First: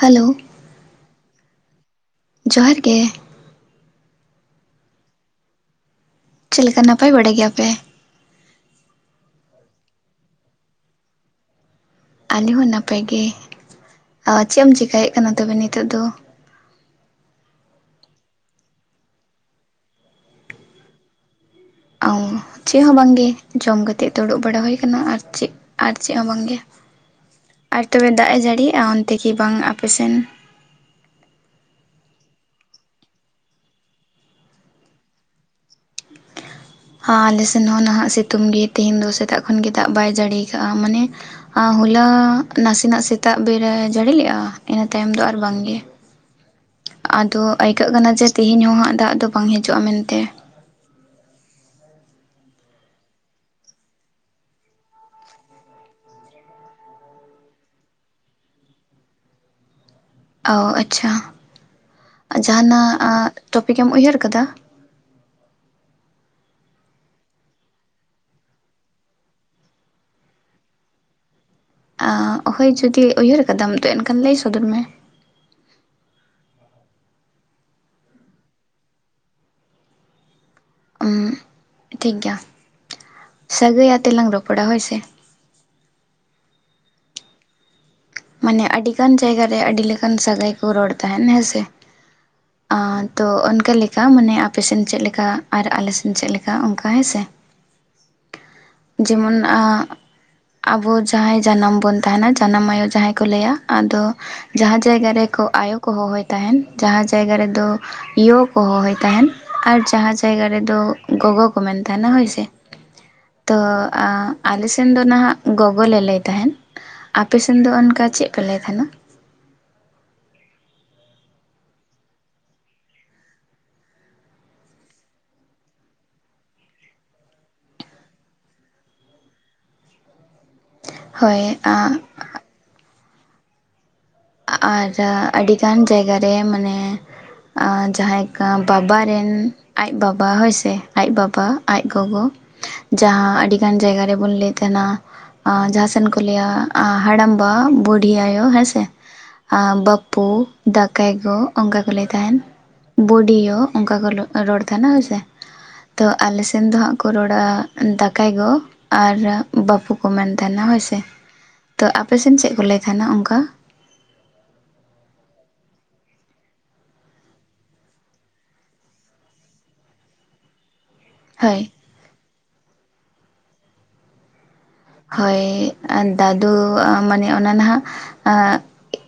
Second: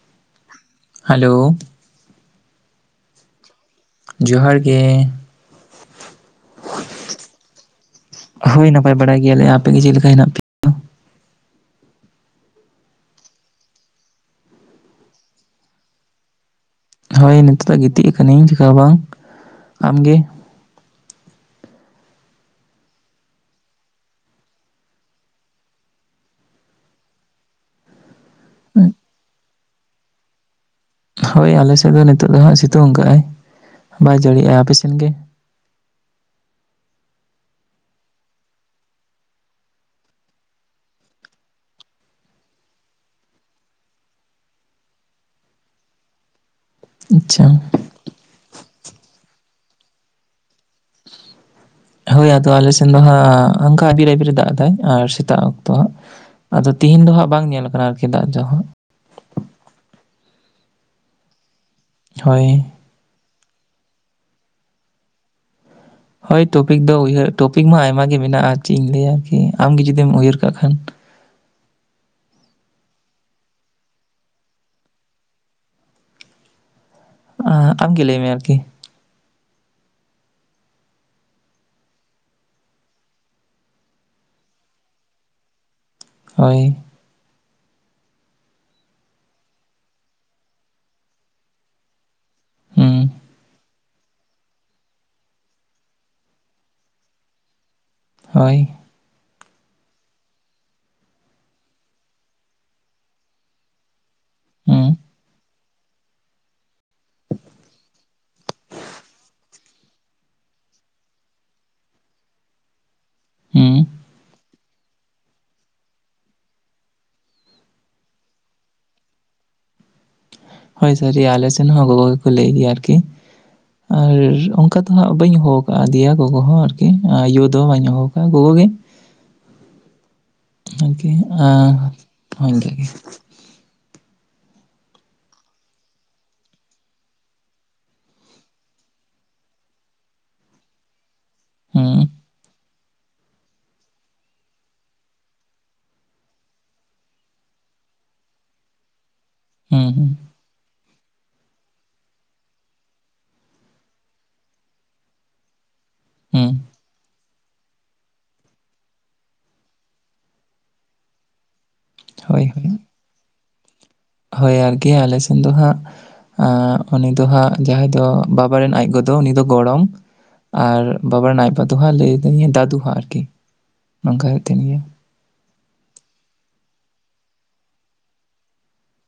Hello. Hello. ᱡᱚᱦᱟᱨ ᱜᱮ᱾ ᱡᱚᱦᱟᱨ ᱜᱮ᱾ ᱪᱮᱫ ᱞᱮᱠᱟ ᱱᱟᱯᱟᱭ ᱵᱟᱲᱟᱭ ᱜᱮᱭᱟᱯᱮ᱾ ᱦᱳᱭ ᱱᱟᱯᱟᱭ ᱵᱟᱲᱟᱭ ᱜᱮᱭᱟᱞᱮ ᱟᱯᱮ ᱜᱮ ᱪᱮᱫ ᱞᱮᱠᱟ ᱦᱮᱱᱟᱜ ᱯᱮ ᱟᱞᱮ ᱦᱚᱸ ᱱᱟᱯᱟᱭ ᱜᱮ ᱚ ᱪᱮᱜ ᱮᱢ ᱪᱮᱠᱟᱭᱮᱜ ᱠᱟᱱᱟ ᱛᱚᱵᱮ ᱱᱤᱛᱚᱜ ᱫᱚ᱾ ᱦᱳᱭ ᱱᱤᱛᱚᱜ ᱫᱚ ᱜᱤᱛᱤᱡ ᱠᱟᱹᱱᱤᱧ ᱪᱮᱠᱟᱦᱚ ᱵᱟᱝ ᱟᱢᱜᱮ᱾ ᱚ ᱪᱮᱫ ᱦᱚᱸ ᱵᱟᱝᱜᱮ ᱡᱚᱢ ᱠᱟᱛᱮ ᱫᱩᱲᱩᱵ ᱵᱟᱲᱟ ᱦᱩᱭ ᱠᱟᱱᱟ ᱟᱨ ᱪᱮᱜ᱾ ᱟᱨ ᱪᱮᱫ ᱦᱚᱸ ᱵᱟᱝᱜᱮ ᱟᱨ ᱛᱚᱵᱮ ᱫᱟᱜ ᱮ ᱡᱟᱹᱲᱤᱭᱮᱜᱼᱟ ᱚᱱᱛᱮ ᱠᱤ ᱵᱟᱝ ᱟᱯᱮ ᱥᱮᱱ᱾ ᱦᱳᱭ ᱟᱞᱮᱥᱮᱫ ᱫᱚ ᱱᱤᱛᱚᱜ ᱫᱚ ᱦᱟᱸᱜ ᱥᱤᱛᱩᱝ ᱠᱟᱜᱼᱟᱭ ᱵᱟᱭ ᱡᱟᱹᱲᱤᱭᱮᱜᱼᱟ ᱟᱯᱮᱥᱮᱫ ᱜᱮ᱾ ᱦᱟᱸ ᱟᱞᱮ ᱥᱮᱱ ᱦᱚᱸ ᱱᱟᱦᱟᱜ ᱥᱤᱛᱩᱝ ᱜᱮ ᱛᱮᱦᱮᱧ ᱫᱚ ᱥᱮᱛᱟᱜ ᱠᱷᱚᱱ ᱜᱮ ᱫᱟᱜ ᱵᱟᱭ ᱡᱟᱹᱲᱤ ᱠᱟᱜᱼᱟ ᱢᱟᱱᱮ ᱦᱟᱸ ᱦᱚᱞᱟ ᱱᱟᱥᱮᱱᱟᱜ ᱥᱮᱛᱟᱜ ᱵᱮᱨᱟᱭ ᱡᱟᱹᱲᱤ ᱞᱮᱜᱼᱟ ᱤᱱᱟᱹ ᱛᱟᱭᱚᱢ ᱫᱚ ᱟᱨ ᱵᱟᱝᱜᱮ᱾ ᱟᱫᱚ ᱟᱪᱪᱷᱟ ᱟᱹᱭᱠᱟᱹᱜ ᱠᱟᱱᱟ ᱡᱮ ᱛᱮᱦᱮᱧ ᱦᱚᱸ ᱦᱟᱸᱜ ᱫᱟᱜ ᱫᱚ ᱵᱟᱝ ᱦᱤᱡᱩᱜᱼᱟ ᱢᱮᱱᱛᱮ᱾ ᱦᱳᱭ ᱟᱫᱚ ᱟᱞᱮ ᱥᱮᱱ ᱫᱚ ᱦᱟᱸᱜ ᱟᱝᱠᱟ ᱵᱤᱨᱟ ᱵᱤᱨᱮ ᱫᱟᱜ ᱫᱟᱭ ᱟᱨ ᱥᱮᱛᱟᱜ ᱚᱠᱛᱚ ᱦᱟᱸᱜ᱾ ᱟᱫᱚ ᱛᱤᱦᱤᱧ ᱫᱚ ᱦᱟᱸᱜ ᱵᱟᱝ ᱧᱮᱞ ᱟᱠᱟᱱᱟ ᱟᱨᱠᱤ ᱫᱟᱜ ᱡᱚ ᱦᱟᱸᱜ᱾ ᱚ ᱟᱪᱪᱷᱟ ᱦᱳᱭ᱾ ᱡᱟᱦᱟᱱᱟᱜ ᱟᱜ ᱴᱚᱯᱤᱠᱮᱢ ᱩᱭᱦᱟᱹᱨ ᱠᱟᱫᱟ? ᱦᱳᱭ ᱴᱚᱯᱤᱠ ᱫᱚ ᱩᱭᱦᱟᱹᱨ ᱴᱚᱯᱤᱠ ᱢᱟ ᱟᱭᱢᱟ ᱜᱮ ᱢᱮᱱᱟᱜᱼᱟ, ᱪᱮᱫ ᱤᱧ ᱞᱟᱹᱭᱟ ᱠᱤ ᱟᱢ ᱜᱮ ᱡᱩᱫᱤᱢ ᱩᱭᱦᱟᱹᱨ ᱠᱟᱜ ᱠᱷᱟᱱ᱾ ᱦᱳᱭ ᱡᱩᱫᱤ ᱩᱭᱦᱟᱹᱨ ᱟᱠᱟᱫᱟᱢ ᱛᱚ ᱮᱱᱠᱷᱟᱱ ᱞᱟᱹᱭ ᱥᱚᱫᱚᱨ ᱢᱮ? ᱟᱢᱜᱤ ᱞᱟᱹᱭ ᱢᱮ ᱟᱨᱠᱤ? ᱩ [unintelligible] ᱴᱷᱤᱠ ᱜᱮᱭᱟ ᱥᱟᱹᱜᱟᱹᱭ ᱟᱛᱮ ᱞᱟᱝ ᱨᱚᱯᱚᱲᱟ ᱦᱳᱭ ᱥᱮ᱾ ᱦᱳᱭ᱾ ᱢᱟᱱᱮ ᱟᱹᱰᱤ ᱜᱟᱱ ᱡᱟᱭᱜᱟ ᱨᱮ ᱟᱹᱰᱤ ᱞᱮᱠᱟᱱ ᱥᱟᱹᱜᱟᱭ ᱠᱚ ᱨᱚᱲ ᱛᱟᱦᱮᱱ ᱦᱮᱸᱥᱮ᱾ ᱦᱩᱸ [unintelligible] ᱛᱚ ᱚᱱᱠᱟ ᱞᱮᱠᱟ ᱢᱟᱱᱮ ᱟᱯᱮ ᱥᱮᱱ ᱪᱮᱫ ᱞᱮᱠᱟ ᱟᱨ ᱟᱞᱮ ᱥᱮᱱ ᱪᱮᱫ ᱞᱮᱠᱟ ᱚᱱᱠᱟ ᱦᱮᱸ ᱥᱮ᱾ [inaudible] ᱦᱳᱭ᱾ ᱡᱮᱢᱚᱱ [unintelligible] ᱟᱵᱚ ᱡᱟᱦᱟᱸᱭ ᱡᱟᱱᱟᱢ ᱵᱚᱱ ᱛᱟᱦᱮᱸᱱᱟ ᱡᱟᱱᱟᱢ ᱟᱭᱳ ᱡᱟᱦᱟᱸ ᱠᱚ ᱞᱟᱹᱭᱟ, ᱟᱫᱚ ᱡᱟᱦᱟᱸ ᱦᱩᱸ ᱡᱟᱭᱜᱟ ᱨᱮᱠᱚ ᱟᱭᱳ ᱠᱚ ᱦᱚᱦᱚᱭ ᱛᱟᱦᱮᱸᱱ, ᱡᱟᱦᱟᱸ ᱡᱟᱭᱜᱟ ᱨᱮᱫᱚ ᱭᱳ ᱠᱚ ᱦᱚᱦᱚᱭ ᱛᱟᱦᱮᱸᱱ ᱟᱨ ᱡᱟᱦᱟᱸ ᱡᱟᱭᱜᱟ ᱨᱮᱫᱚ ᱜᱚᱜᱚ ᱠᱚ ᱢᱮᱱ ᱛᱟᱦᱮᱸᱱᱟ ᱦᱳᱭ ᱥᱮ᱾ ᱦᱮᱸ [unintelligible] ᱛᱳ ᱦᱩᱸ ᱟᱞᱮ ᱥᱮᱱ ᱫᱚ ᱱᱟᱦᱟᱜ ᱜᱚᱜᱚ ᱞᱮ ᱞᱟᱹᱭ ᱛᱟᱦᱮᱸᱱ, ᱟᱯᱮ ᱥᱮᱱ ᱫᱚ ᱚᱱᱠᱟ ᱪᱮᱫ ᱯᱮ ᱞᱟᱹᱭ ᱛᱟᱦᱮᱸᱱᱟ? ᱦᱳᱭ ᱥᱮ [unintelligible] ᱟᱞᱮ ᱥᱮᱱ ᱦᱚᱸ ᱜᱚᱜᱚ ᱜᱮᱠᱚ ᱞᱟᱹᱭ ᱜᱮᱭᱟ ᱟᱨᱠᱤ᱾ ᱟᱨ ᱚᱱᱠᱟ ᱫᱚ ᱦᱟᱸᱜ ᱵᱟᱹᱧ ᱦᱚᱦᱚ ᱟᱠᱟ ᱫᱮᱭᱟ ᱜᱚᱜᱚ ᱦᱚᱸ ᱟᱨᱠᱤ ᱭᱳ ᱫᱚ ᱵᱟᱹᱧ ᱦᱚᱦᱚᱭ ᱟᱠᱟᱫ ᱜᱚᱜᱚ ᱜᱮ᱾ [inaudible] ᱦᱮᱜᱮ ᱦᱳᱭ [unintelligible] [unintelligible] ᱟᱨ ᱟᱹᱰᱤᱜᱟᱱ ᱡᱟᱭᱜᱟ ᱨᱮ ᱢᱟᱱᱮ ᱡᱟᱦᱟᱸᱭ ᱠᱟᱢ ᱵᱟᱵᱟ ᱨᱮᱱ ᱟᱡ ᱵᱟᱵᱟ ᱦᱳᱭ ᱥᱮ ᱟᱡ ᱵᱟᱵ ᱯᱟ ᱟᱡ ᱦᱩᱸ ᱜᱚᱜᱚ ᱡᱟᱦᱟᱸ ᱟᱹᱰᱤᱜᱟᱱ ᱡᱟᱭᱜᱟ ᱨᱮ ᱵᱚᱱ ᱞᱟᱹᱭ ᱛᱟᱦᱮᱸᱱᱟ ᱾ ᱡᱟᱦᱟᱸᱱ ᱥᱮ ᱠᱚ ᱞᱟᱹᱭᱟ ᱦᱟᱲᱟᱢᱵᱟ ᱵᱩᱰᱤ ᱟᱭᱳ ᱦᱮᱸ ᱥᱮ᱾ ᱦᱩᱸ ᱵᱟᱹᱯ ᱦᱩᱸ ᱯᱩ ᱫᱟᱠᱟᱭ ᱜᱚ᱾ ᱚᱱᱠᱟ ᱠᱚ ᱞᱟᱹᱭ ᱛᱟᱦᱮᱸᱱ ᱵᱳᱰᱤᱭᱳ ᱸᱚᱱᱠᱟ ᱠᱚ [unintelligible] ᱨᱚᱲ ᱛᱟᱦᱮᱱᱟ ᱦᱮᱸ ᱥᱮ᱾ ᱛᱚ ᱟᱞᱮ ᱦᱩᱸ ᱥᱮᱱ ᱫᱚ ᱦᱟᱸᱜ ᱠᱚ ᱨᱚᱲ ᱚᱲ [unintelligible] ᱫᱟᱠᱟᱭ ᱜᱚ ᱟᱨ ᱵᱟᱹᱯᱩ ᱠᱚ ᱢᱮᱱ ᱛᱟᱦᱮᱸᱱᱟ ᱦᱳᱭ ᱥᱮ᱾ ᱛᱚ ᱟᱯᱮ ᱥᱮᱱ ᱦᱳᱭ ᱪᱮᱫ ᱠᱚ ᱦᱳᱭ ᱞᱟᱹᱭ ᱛᱟᱦᱮᱸᱱᱟ ᱚᱱᱠᱟ? ᱦᱳᱭ ᱟᱨᱠᱤ ᱟᱞᱮ ᱥᱮᱱ ᱫᱚ ᱦᱟᱸᱜ [unintelligible] ᱩᱱᱤ ᱫᱚ ᱦᱟᱸᱜ ᱡᱟᱦᱟᱸᱭ ᱫᱚ ᱵᱟᱵᱟ ᱨᱮᱱ ᱟᱡ ᱜᱚ ᱫᱚ ᱩᱱᱤ ᱫᱚ ᱜᱚᱲᱚᱢ ᱟᱨ ᱵᱟᱵᱟ ᱨᱮᱱ ᱟᱡ ᱦᱳᱭ ᱵᱟ ᱫᱩ ᱦᱟᱸᱜ ᱞᱟᱹᱭ ᱵᱤᱧᱹ ᱫᱟᱫᱩ ᱦᱚᱸᱜᱸ ᱟᱨᱠᱤ [inaudible] ᱱᱚᱝᱠᱟ ᱠᱟᱛᱮᱫ ᱜᱮ᱾ ᱦᱳᱭ ᱟᱨ ᱫᱟᱫᱩ ᱢᱟᱱᱮ ᱚᱱᱟ ᱱᱟᱦᱟᱜ ᱟᱜ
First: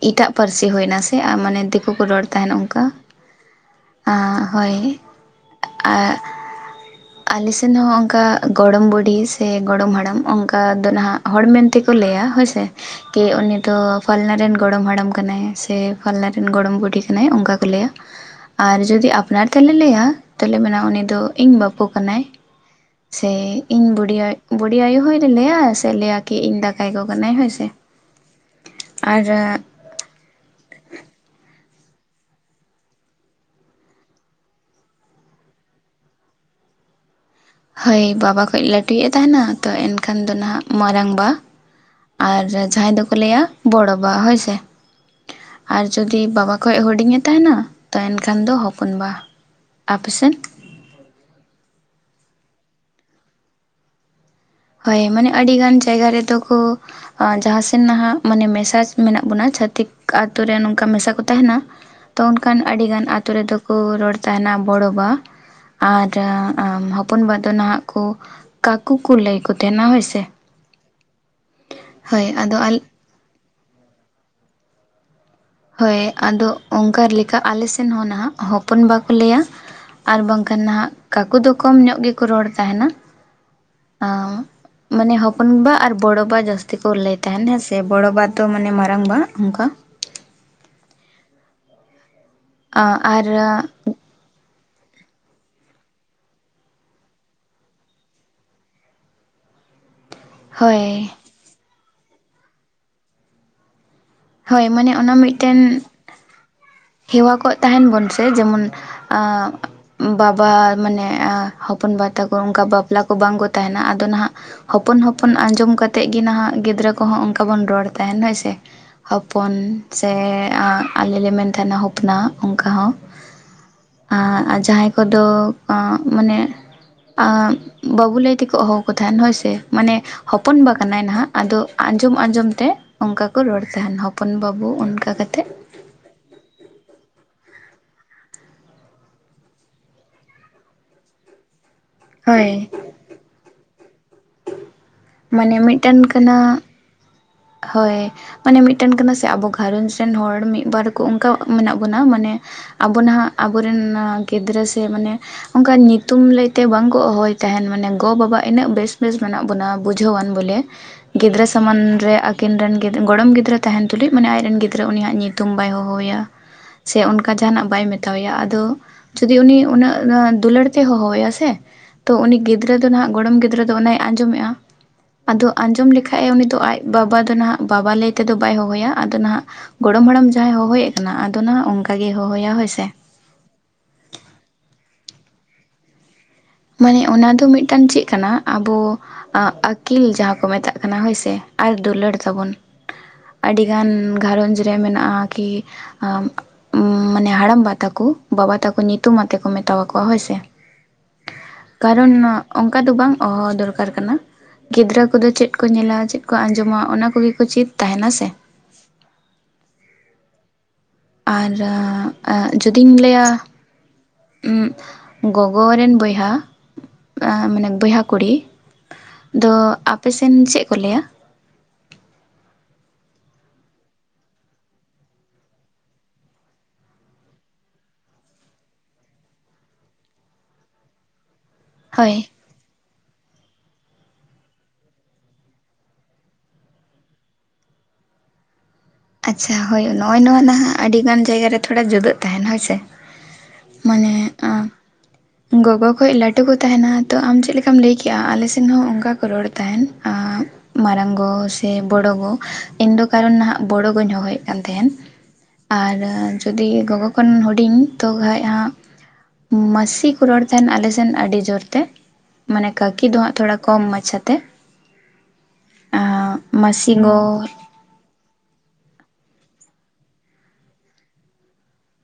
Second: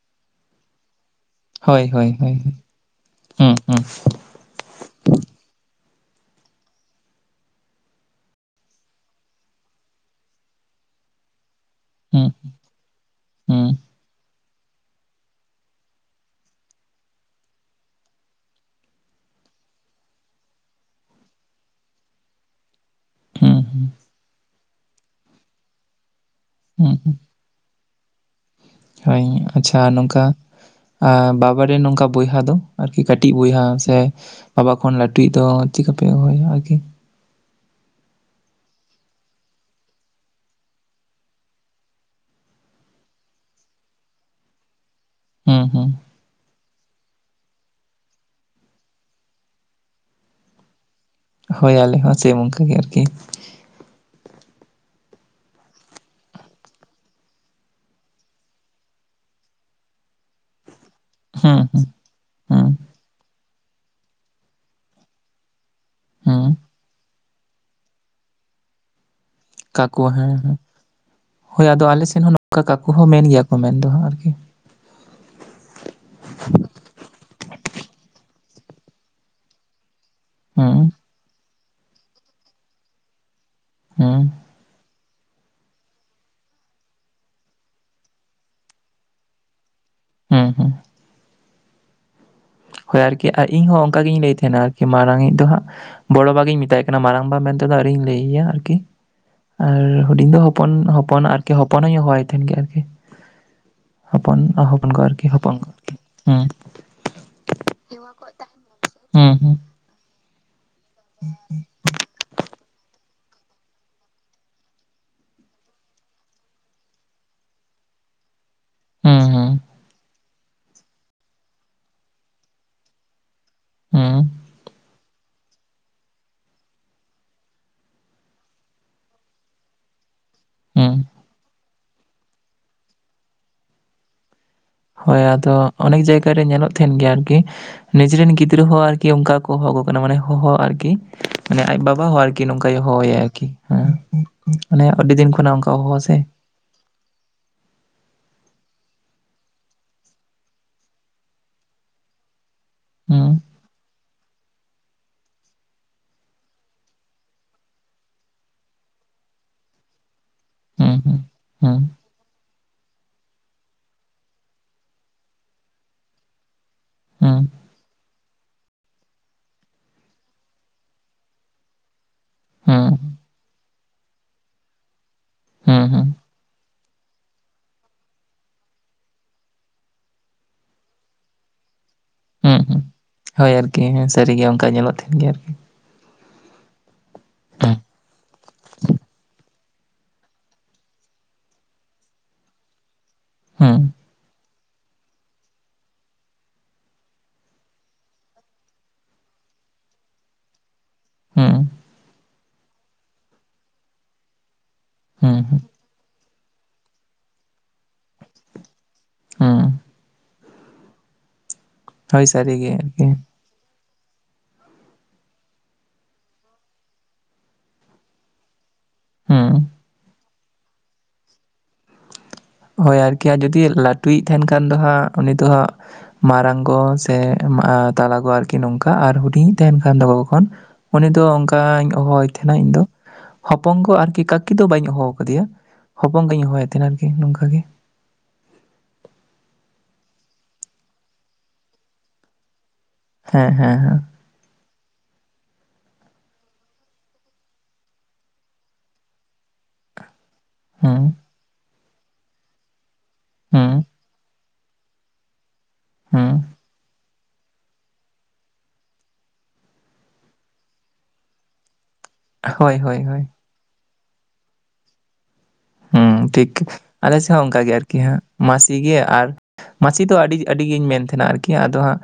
ᱮᱴᱟᱜ ᱯᱟᱹᱨᱥᱤ ᱦᱩᱭ ᱮᱱᱟ ᱥᱮ ᱢᱟᱱᱮ ᱦᱳᱭ ᱫᱤᱠᱩ ᱠᱚ ᱦᱳᱭ ᱨᱚᱲ ᱦᱳᱭ ᱛᱟᱦᱮᱸᱱ ᱚᱱᱠᱟ ᱾ ᱦᱩᱸ ᱦᱩᱸ ᱾ ᱟ ᱦᱳᱭ [inaudible] ᱟᱞᱮ ᱥᱮᱱ ᱦᱚᱸ ᱚᱱᱠᱟ ᱜᱚᱲᱚᱢ ᱵᱩᱰᱷᱤ ᱥᱮ ᱜᱚᱲᱚᱢ ᱦᱟᱲᱟᱢ ᱚᱱᱠᱟ ᱫᱚ ᱱᱟᱦᱟᱜ ᱦᱚᱲ ᱢᱮᱱ ᱛᱮ ᱠᱚ ᱞᱟᱹᱭᱟ ᱦᱩᱸ ᱦᱩᱸ ᱦᱳᱭᱥᱮ ᱠᱤ ᱩᱱᱤ ᱦᱩᱸ ᱫᱚ ᱯᱷᱟᱞᱱᱟ ᱨᱮᱱ ᱜᱚᱲᱚᱢ ᱦᱟᱲᱟᱢ ᱠᱟᱱᱟᱭ ᱥᱮ ᱯᱷᱟᱞᱱᱟ ᱨᱮᱱ ᱜᱚᱲᱚᱢ ᱵᱩᱰᱷᱤ ᱠᱟᱱᱟᱭ ᱚᱱᱠᱟ ᱠᱚ ᱞᱟᱹᱭᱟ᱾ ᱟᱨ ᱡᱩᱫᱤ ᱟᱯᱱᱟᱨ ᱛᱮᱞᱮ ᱞᱟᱹᱭᱟ ᱛᱟᱦᱚᱞᱮ ᱢᱮᱱᱟ ᱩᱱᱤ ᱫᱚ ᱤᱧ ᱵᱟᱹᱯᱩ ᱠᱟᱱᱟᱭ ᱾ ᱥᱮ ᱦᱩᱸ ᱤᱧ ᱵᱩᱰᱤ ᱵᱩᱰᱤ ᱟᱭᱳ ᱦᱚᱸ ᱞᱟᱹᱭᱟ ᱥᱮ ᱞᱟᱹᱭᱟ ᱠᱤ ᱤᱧ ᱫᱟᱠᱟᱭ ᱦᱩᱸ ᱜᱚ ᱦᱩᱸ ᱠᱟᱱᱟᱭ ᱦᱳᱭ ᱥᱮ᱾ ᱟᱨ ᱦᱳᱭ, ᱟᱪᱪᱷᱟ ᱱᱚᱝᱠᱟ ᱟᱨ ᱵᱟᱵᱟ ᱨᱮᱱ ᱱᱚᱝᱠᱟ ᱵᱚᱭᱦᱟ ᱫᱚ ᱟᱨᱠᱤ ᱠᱟᱹᱴᱤᱡ ᱵᱚᱭᱦᱟ ᱥᱮ ᱵᱟᱵᱟ ᱠᱷᱚᱱ ᱞᱟᱹᱴᱩᱭᱤᱡ ᱫᱚ ᱪᱮᱫᱠᱟ ᱯᱮ ᱦᱚᱦᱚᱟᱭᱟ ᱟᱨᱠᱤ? ᱦᱳᱭ ᱵᱟᱵᱟ ᱠᱷᱚᱱ ᱞᱟᱹᱴᱩᱭᱤᱡ ᱮ ᱛᱟᱦᱮᱸᱱᱟ ᱛᱚ ᱮᱱᱠᱷᱟᱱ ᱫᱚ ᱱᱟᱦᱟᱜ ᱢᱟᱨᱟᱝᱵᱟ ᱾ ᱟᱨ ᱡᱟᱦᱟᱸᱭ ᱫᱚᱠᱚ ᱞᱟᱹᱭᱟ ᱵᱚᱲᱚ ᱵᱟ ᱦᱳᱭᱥᱮ ᱾ ᱦᱩᱸ [inaudible] ᱟᱨ ᱦᱩᱸ ᱡᱩᱫᱤ ᱵᱟᱵᱟ ᱠᱷᱚᱡ ᱦᱩᱰᱤᱧ ᱮ ᱛᱟᱦᱮᱸᱱᱟ ᱛᱚ ᱮᱱᱠᱷᱟᱱ ᱫᱚ ᱦᱚᱯᱚᱱ ᱵᱟ, ᱟᱯᱮ ᱥᱮᱫ? ᱦᱳᱭ ᱟᱞᱮ ᱦᱚᱸ ᱥᱮᱹᱢ ᱚᱱᱠᱟ ᱜᱮ ᱟᱨᱠᱤ ᱾ ᱦᱳᱭ ᱢᱟᱱᱮ ᱟᱹᱰᱤᱜᱟᱱ ᱡᱟᱭᱜᱟ ᱨᱮᱫᱚ ᱠᱚ ᱟ ᱡᱟᱦᱟᱸ ᱥᱮᱱ ᱱᱟᱦᱟᱜ ᱢᱟᱱᱮ ᱢᱮᱥᱟ ᱢᱮᱱᱟᱜ ᱵᱚᱱᱟ ᱪᱷᱟᱹᱛᱤᱠ ᱟᱹᱛᱩ ᱨᱮᱱ ᱱᱚᱝᱠᱟ ᱢᱮᱥᱟ ᱠᱚ ᱛᱟᱦᱮᱸᱱᱟ ᱦᱩᱸ ᱦᱩᱸ ᱛᱚ ᱚᱱᱠᱟᱱ ᱦᱩᱸ ᱟᱹᱰᱤᱜᱟᱱ ᱟᱛᱳ ᱨᱮᱫᱚ ᱠᱚ ᱨᱚᱲ ᱛᱟᱸᱦᱮᱱᱟ ᱵᱚᱲᱚ ᱵᱟ᱾ ᱟᱨ ᱟ ᱦᱩᱸ ᱦᱚᱯᱚᱱ ᱵᱟ ᱫᱚ ᱱᱟᱦᱟᱜ ᱠᱚ ᱠᱟᱠᱩ ᱠᱚ ᱞᱟᱹᱭ ᱠᱚ ᱛᱟᱦᱮᱱᱟ ᱦᱳᱭ ᱠᱟᱠᱩ ᱥᱮ ᱦᱮᱸ ᱦᱮᱸ᱾ [inaudible] ᱦᱳᱭ ᱟᱫᱚ ᱟᱞᱮᱥᱮᱫ ᱦᱳᱭ ᱦᱚᱸ ᱟᱫᱚ ᱱᱚᱝᱠᱟ ᱟᱞᱮ ᱠᱟᱠᱩ ᱦᱚᱸ ᱢᱮᱱ ᱜᱮᱭᱟ ᱠᱚ ᱢᱮᱱ ᱫᱚ ᱦᱟᱸᱜ ᱟᱨᱠᱤ ᱾ ᱦᱳᱭ ᱟᱫᱚ ᱚᱱᱠᱟ ᱞᱮᱠᱟ ᱟᱞᱮ ᱥᱮᱱ ᱦᱚᱸ ᱱᱟᱦᱟᱜ ᱦᱚᱯᱚᱱ ᱵᱟ ᱠᱚ ᱞᱟᱹᱭᱟ ᱾ ᱟᱨ ᱵᱟᱝᱠᱷᱟᱱ ᱦᱩᱸ ᱦᱟᱸᱜ ᱠᱟᱠᱩ ᱫᱚ ᱠᱚᱢ ᱧᱚᱜ ᱜᱮᱠᱚ ᱨᱚᱲ ᱛᱟᱦᱮᱱᱟ ᱦᱩᱸ ᱾ [inaudible] ᱢᱟᱱᱮ ᱦᱚᱯᱚᱱ ᱵᱟ ᱟᱨ ᱵᱚᱲᱚ ᱵᱟ ᱡᱟᱹᱥᱛᱤ ᱠᱚ ᱞᱟᱹᱭ ᱛᱟᱦᱮᱱ ᱦᱮᱸ ᱥᱮ, ᱵᱚᱲᱚ ᱵᱟ ᱫᱚ ᱢᱟᱱᱮ ᱢᱟᱨᱟᱝ ᱵᱟ ᱚᱱᱠᱟ ᱾ ᱦᱩᱸ ᱦᱩᱸ ᱾ ᱦᱳᱭ ᱟᱨᱠᱤ, ᱟᱨ ᱤᱧᱦᱚᱸ ᱚᱱᱠᱟ ᱜᱤᱧ ᱞᱟᱹᱭ ᱛᱟᱦᱮᱱᱟ ᱟᱨᱠᱤ, ᱢᱟᱨᱟᱝ ᱤᱡ ᱫᱚ ᱦᱟᱸᱜ ᱵᱚᱲᱚᱵᱟ ᱜᱤᱧ ᱢᱮᱛᱟᱭ ᱠᱟᱱᱟ ᱾ ᱢᱟᱨᱟᱝᱵᱟ ᱢᱮᱱᱛᱮ ᱫᱚ ᱟᱨᱣᱨᱤᱧ ᱞᱟᱹᱭ ᱟᱭᱟ ᱟᱨᱠᱤ ᱾ ᱟᱨ ᱦᱩᱰᱤᱧ ᱫᱚ ᱦᱚᱯᱚᱱ ᱦᱳᱭ ᱦᱚᱯᱚᱱ ᱟᱨᱠᱤ ᱦᱚᱯᱚᱱ ᱦᱚᱧ ᱦᱚᱦᱚᱣᱟᱭ ᱛᱟᱦᱮᱱ ᱜᱮ ᱟᱨᱠᱤ ᱾ ᱦᱚᱯᱚᱱ ᱦᱳᱭ ᱦᱚᱯᱚᱱ ᱢᱟᱱᱮ ᱜᱚ ᱚᱱᱟ ᱟᱨᱠᱤ ᱦᱚᱯᱚᱱ ᱢᱤᱫᱴᱮᱱ [inaudible] ᱦᱮᱸ ᱾ ᱦᱮᱣᱟ ᱠᱚᱜ ᱛᱟᱦᱮᱱ ᱵᱚᱱ ᱥᱮ ᱡᱮᱢᱚᱱ ᱦᱩᱸ ᱦᱩᱸ ᱮᱸ ᱵᱟᱵᱟ ᱢᱟᱱᱮ ᱦᱚᱯᱚᱱ ᱵᱟ ᱛᱟᱠᱚ ᱚᱱᱠᱟ ᱵᱟᱯᱞᱟ ᱠᱚ ᱵᱟᱝ ᱠᱚ ᱛᱟᱦᱮᱱᱟ ᱾ ᱟᱫᱚ ᱱᱟᱦᱟᱜ ᱦᱚᱯᱚᱱ ᱦᱚᱯᱚᱱ ᱟᱸᱡᱚᱢ ᱠᱟᱛᱮᱫ ᱜᱮ ᱱᱟᱦᱟᱜ ᱜᱤᱫᱽᱨᱟᱹ ᱠᱚᱦᱚᱸ ᱚᱱᱠᱟ ᱵᱚᱱ ᱨᱚᱲ ᱛᱟᱦᱮᱱ ᱦᱳᱭ ᱥᱮ ᱾ ᱦᱩᱸ, ᱦᱩᱸ, ᱦᱚᱯᱚᱱ ᱥᱮ ᱟᱸ ᱟᱞᱮᱞ ᱞᱮ ᱢᱮᱱ ᱛᱟᱦᱮᱱᱟ ᱦᱚᱯᱱᱟ ᱚᱱᱠᱟ ᱦᱚᱸ ᱾ ᱦᱩᱸ, ᱟᱨ ᱡᱟᱦᱟᱸᱭ ᱠᱚᱫᱚ ᱚᱸ ᱢᱟᱱᱮ ᱟᱸ ᱵᱟᱹᱵᱩ ᱞᱟᱹᱭ ᱛᱮᱠᱚ ᱦᱚᱦᱚᱣᱟ ᱠᱚ ᱛᱟᱦᱮᱸᱱ ᱦᱳᱭ ᱥᱮ ᱾ ᱢᱟᱱᱮ ᱦᱚᱯᱚᱱ ᱵᱟ ᱠᱟᱱᱟᱭ ᱦᱩᱸ, ᱱᱟᱦᱟᱜ ᱾ ᱟᱫᱚ ᱟᱸᱡᱚᱢ ᱟᱸᱡᱚᱢ ᱛᱮ ᱚᱱᱠᱟ ᱠᱚ ᱨᱚᱲ ᱛᱟᱦᱮᱱ, ᱦᱚᱯᱚᱱ ᱵᱟᱹᱵᱩ ᱚᱱᱠᱟ ᱦᱳᱭ ᱠᱟᱛᱮᱫ ᱾ ᱟᱫᱚ ᱚᱱᱮᱠ ᱡᱟᱭᱜᱟ ᱨᱮ ᱧᱮᱞᱚᱜ ᱛᱟᱦᱮᱱ ᱜᱮᱭᱟ ᱟᱨᱠᱤ ᱱᱤᱡᱮᱨᱮᱱ ᱜᱤᱫᱽᱨᱟᱹ ᱦᱚᱸ ᱟᱨᱠᱤ ᱚᱱᱠᱟ ᱠᱚ ᱦᱚᱦᱚ ᱟᱠᱚ ᱠᱟᱱᱟ, ᱢᱟᱱᱮ ᱦᱚᱦᱚ ᱟᱨᱠᱤ ᱾ ᱢᱟᱱᱮ ᱟᱡ ᱵᱟᱵᱟ ᱦᱚᱸ ᱟᱨᱠᱤ ᱦᱳᱭ ᱱᱚᱝᱠᱟᱭ ᱦᱚᱦᱚᱣᱟᱭᱟ ᱟᱨᱠᱤ ᱦᱮᱸ ᱾ ᱢᱟᱱᱮ ᱟᱹᱰᱤ ᱫᱤᱱ ᱠᱷᱚᱱᱟᱜ ᱢᱟᱱᱮ ᱚᱱᱠᱟ ᱦᱚᱦᱚ ᱢᱤᱫᱴᱮᱱ ᱥᱮ ᱾ ᱠᱟᱱᱟ ᱦᱳᱭ ᱾ ᱢᱟᱱᱮ ᱢᱤᱫᱴᱮᱱ ᱠᱟᱱᱟ ᱥᱮ ᱟᱵᱚ ᱜᱷᱟᱨᱚᱸᱡᱽ ᱨᱮᱱ ᱦᱚᱲ ᱢᱤᱫ-ᱵᱟᱨ ᱠᱚ ᱚᱱᱠᱟ ᱢᱮᱱᱟᱜ ᱵᱚᱱᱟ ᱢᱟᱱᱮ ᱟᱵᱚ ᱱᱟᱦᱟᱜ ᱦᱩᱸ, ᱟᱵᱚᱨᱮᱱ ᱜᱤᱫᱽᱨᱟᱹ ᱥᱮ ᱢᱟᱱᱮ ᱚᱱᱠᱟ ᱧᱩᱛᱩᱢ ᱞᱟᱹᱭᱛᱮ ᱵᱟᱝᱠᱚ ᱦᱚᱦᱚᱭ ᱛᱟᱦᱮᱸᱜ᱾ ᱢᱟᱱᱮ ᱜᱚ ᱵᱟᱵᱟ ᱤᱱᱟᱹᱜ ᱵᱮᱥ ᱵᱮᱥ ᱢᱮᱱᱟᱜ ᱵᱚᱱᱟ, ᱵᱩᱡᱷᱟᱹᱣᱟᱱ ᱼᱼ ᱵᱚᱞᱮ᱾ ᱦᱩᱸ, ᱦᱩᱸ, ᱜᱤᱫᱽᱨᱟᱹ ᱥᱟᱢᱟᱱ ᱦᱩᱸ, ᱨᱮᱼᱼ ᱩᱱᱠᱤᱱ ᱨᱮᱱ ᱜᱚᱲᱚᱢ ᱜᱤᱫᱽᱨᱟᱹ ᱛᱟᱦᱮᱱ ᱛᱩᱞᱩᱡ᱾ ᱢᱟᱱᱮ ᱟᱡ ᱨᱮᱱ ᱜᱤᱫᱽᱨᱟᱹ ᱩᱱᱤᱭᱟᱜ ᱧᱩᱛᱩᱢ ᱵᱟᱭ ᱦᱚᱦᱚᱭᱟ᱾ ᱥᱮ ᱚᱱᱠᱟ ᱦᱩᱸ, ᱡᱟᱦᱟᱱᱟᱜ ᱵᱟᱭ ᱢᱮᱛᱟᱣᱟᱭᱟ᱾ ᱟᱫᱚᱼᱼ ᱡᱩᱫᱤ ᱩᱱᱤ ᱩᱱᱟᱹᱜ ᱫᱩᱞᱟᱹᱲ ᱛᱮ ᱦᱚᱦᱚᱣᱟᱭᱟ ᱥᱮᱼᱼ ᱛᱚ ᱩᱱᱤ ᱜᱤᱫᱽᱨᱟᱹ ᱫᱚ ᱦᱩᱸ, ᱱᱟᱦᱟᱜ ᱜᱚᱲᱚᱢ ᱜᱤᱫᱽᱨᱟᱹ ᱫᱚ ᱚᱱᱮᱭ ᱟᱸᱡᱚᱢᱮᱜᱼᱟ। ᱟᱫᱚ ᱦᱩᱸ, ᱟᱸᱡᱚᱢ ᱦᱩᱸ, ᱞᱮᱠᱷᱟᱡ ᱮ, ᱩᱱᱤ ᱫᱚ ᱟᱡᱼᱼ ᱵᱟᱵᱟ ᱫᱚ ᱱᱟᱦᱟᱜ ᱵᱟᱵᱟ ᱞᱟᱹᱭ ᱛᱮᱫᱚ ᱵᱟᱭ ᱦᱚᱦᱚᱭᱟ᱾ ᱟᱫᱚ ᱱᱟᱦᱟᱜᱼᱼ ᱜᱚᱲᱚᱢ ᱦᱟᱲᱟᱢ ᱡᱟᱦᱟᱸᱭ ᱦᱚᱦᱚᱭ ᱮᱫ ᱠᱟᱱᱟ᱾ ᱟᱫᱚ ᱱᱟᱜ ᱚᱱᱠᱟ ᱜᱮ ᱦᱚᱦᱚᱭᱟ ᱦᱩᱸ, ᱦᱳᱭ ᱦᱩᱸ, ᱥᱮ᱾ ᱦᱳᱭ ᱟᱨᱠᱤ, ᱦᱮᱸ ᱥᱟᱹᱨᱤᱜᱮ ᱚᱱᱠᱟ ᱧᱮᱞᱚᱜ ᱛᱟᱦᱮᱱ ᱜᱮᱭᱟ ᱟᱨᱠᱤ᱾ ᱢᱟᱱᱮ ᱚᱱᱟ ᱫᱚ ᱦᱩᱸ, ᱢᱤᱫᱴᱟᱝ ᱪᱮᱫ ᱠᱟᱱᱟ᱾ ᱟᱵᱚ ᱟᱸᱜᱼᱼ ᱟᱹᱠᱤᱞ ᱡᱟᱦᱟᱸ ᱠᱚ ᱢᱮᱛᱟᱜ ᱠᱟᱱᱟ ᱦᱳᱭᱥᱮ, ᱟᱨ ᱫᱩᱞᱟᱹᱲ ᱛᱟᱵᱚᱱ᱾ ᱦᱩᱸ, ᱟᱹᱰᱤᱜᱟᱱ ᱜᱷᱟᱨᱚᱸᱡᱽ ᱨᱮ ᱢᱮᱱᱟᱜᱼᱟ᱾ ᱠᱤ [unintelligible] [unintelligible] ᱢᱟᱱᱮ ᱦᱟᱲᱟᱢᱵᱟ ᱛᱟᱠᱚ, ᱵᱟᱵᱟ ᱛᱟᱠᱚ ᱧᱩᱛᱩᱢ ᱟᱛᱮ ᱠᱚ ᱢᱮᱛᱟᱣ ᱟᱠᱚᱣᱟ ᱦᱳᱭ ᱥᱮ᱾ ᱦᱩᱸ, ᱠᱟᱨᱚᱱ ᱚᱱᱠᱟ ᱫᱚ ᱵᱟᱝ ᱦᱚᱦᱚ ᱫᱚᱨᱠᱟᱨ ᱠᱟᱱᱟ᱾ ᱜᱤᱫᱽᱨᱟᱹ ᱠᱚᱫᱚ ᱪᱮᱫ ᱦᱩᱸ, ᱠᱚ ᱧᱮᱞᱟ, ᱪᱮᱫ ᱠᱚ ᱟᱸᱡᱚᱢᱟ, ᱚᱱᱟ ᱠᱚᱜᱮ ᱠᱚ ᱪᱮᱫ ᱛᱟᱦᱮᱱᱟ ᱥᱮ᱾ ᱦᱩᱸ, ᱟᱨ ᱦᱳᱭ ᱮᱸᱜ ᱥᱟᱹᱨᱤᱜᱮ ᱡᱩᱫᱤᱧ ᱟᱨᱠᱤ ᱞᱟᱹᱭᱟᱼᱼ ᱩᱸᱜ ᱜᱚᱜᱚ ᱨᱮᱱ ᱵᱚᱭᱦᱟ, ᱢᱟᱱᱮ ᱵᱚᱭᱦᱟ ᱠᱩᱲᱤ᱾ ᱫᱚ, ᱦᱩᱸ᱾ ᱟᱯᱮ ᱥᱮᱱ ᱪᱮᱫ ᱠᱚ ᱞᱟᱹᱭᱟ? ᱦᱳᱭ ᱟᱨᱠᱤ᱾ ᱡᱩᱫᱤ ᱞᱟᱹᱴᱩᱭᱤᱡ ᱛᱟᱦᱮᱱ ᱠᱷᱟᱱ ᱫᱚ ᱦᱟᱸᱜ, ᱩᱱᱤ ᱫᱚᱼᱼ ᱢᱟᱨᱟᱝ ᱜᱚ, ᱥᱮ ᱮᱸ ᱛᱟᱞᱟ ᱜᱚ ᱟᱨᱠᱤ ᱱᱚᱝᱠᱟ᱾ ᱟᱨ ᱦᱩᱰᱤᱧᱤᱡ ᱛᱟᱦᱮᱱ ᱠᱷᱟᱱ ᱫᱚ ᱜᱚᱜᱚ ᱠᱷᱚᱱᱼᱼ ᱩᱱᱤ ᱫᱚ ᱚᱱᱠᱟᱧ ᱦᱚᱦᱚᱣᱟᱭ ᱦᱳᱭ ᱛᱟᱦᱮᱱᱟ ᱤᱧ ᱫᱚ᱾ ᱦᱚᱯᱚᱝ ᱜᱚ ᱟᱨᱠᱤ, ᱠᱟᱠᱤ ᱫᱚ ᱵᱟᱹᱧ ᱦᱚᱦᱚᱣᱟ ᱟᱠᱟᱫᱮᱭᱟ। ᱦᱚᱯᱚᱝ ᱜᱚᱧ ᱦᱚᱦᱚᱣᱟᱭ ᱛᱟᱦᱮᱱᱟ ᱟᱨᱠᱤ ᱱᱚᱝᱠᱟ ᱜᱮ᱾ ᱟᱪᱪᱷᱟ ᱦᱳᱭ ᱱᱚᱜᱼᱚᱭ ᱱᱚᱣᱟ ᱱᱟᱦᱟᱜ ᱟᱹᱰᱤ ᱜᱟᱱ ᱡᱟᱭᱜᱟ ᱨᱮ ᱛᱷᱚᱲᱟ ᱡᱩᱫᱟᱹᱜ ᱛᱟᱦᱮᱱᱟ ᱦᱳᱭ ᱥᱮ᱾ ᱦᱮᱸ ᱦᱮᱸ ᱦᱮᱸ ᱢᱟᱱᱮ ᱟᱸᱜᱼᱼ ᱜᱚᱜᱚ ᱠᱷᱚᱡ ᱞᱟᱹᱴᱩ ᱠᱚ ᱛᱟᱦᱮᱱᱟ ᱛᱚ᱾ ᱟᱢ ᱪᱮᱫ ᱞᱮᱠᱟᱢ ᱞᱟᱹᱭ ᱠᱮᱭᱟ ᱟᱞᱮ ᱥᱮᱱ ᱦᱚᱸ ᱚᱱᱠᱟ ᱠᱚ ᱨᱚᱲ ᱛᱟᱦᱮᱱ᱾ ᱮᱸᱜ ᱦᱩᱸ ᱢᱟᱨᱟᱝ ᱜᱚ ᱥᱮ ᱵᱚᱲᱚ ᱜᱚ, ᱤᱧ ᱫᱚ ᱠᱟᱨᱚᱱ ᱱᱟᱦᱟᱜ ᱦᱩᱸ ᱵᱚᱲᱚ ᱜᱚᱧ ᱦᱚᱦᱚᱭᱮᱫ ᱠᱟᱱ ᱛᱟᱦᱮᱱ᱾ ᱦᱩᱸ ᱟᱨ ᱡᱩᱫᱤ ᱜᱚᱜᱚ ᱠᱷᱚᱱ ᱦᱩᱰᱤᱧ ᱛᱚ ᱠᱷᱟᱡ ᱦᱟᱸᱜᱼᱼ ᱢᱟᱹᱥᱤ ᱠᱚ ᱨᱚᱲ ᱛᱟᱦᱮᱱ ᱟᱞᱮ ᱥᱮᱱ ᱟᱹᱰᱤ ᱡᱳᱨ ᱛᱮ᱾ ᱢᱟᱱᱮ ᱦᱳᱭ ᱦᱳᱭ ᱠᱟᱹᱠᱤ ᱦᱳᱭ ᱫᱚ ᱦᱟᱸᱜ, ᱛᱷᱚᱲᱟ ᱠᱚᱢ ᱢᱟᱪᱷᱟᱛᱮ᱾ ᱦᱩᱸ ᱴᱷᱤᱠ ᱢᱟᱹᱥᱤ ᱟᱞᱮ ᱥᱮᱫ ᱦᱚᱸ ᱜᱚ ᱚᱱᱠᱟ ᱜᱮ ᱟᱨ ᱠᱤ ᱦᱟᱸ᱾ ᱢᱟᱹᱥᱤ ᱜᱮ ᱟᱨᱼᱼ ᱢᱟᱹᱥᱤ ᱫᱚ ᱟᱹᱰᱤ ᱟᱹᱰᱤᱜᱤᱧ ᱢᱮᱱ ᱛᱟᱦᱮᱱᱟ ᱟᱨᱠᱤ ᱟᱫᱚ ᱦᱟᱸᱜᱼᱼ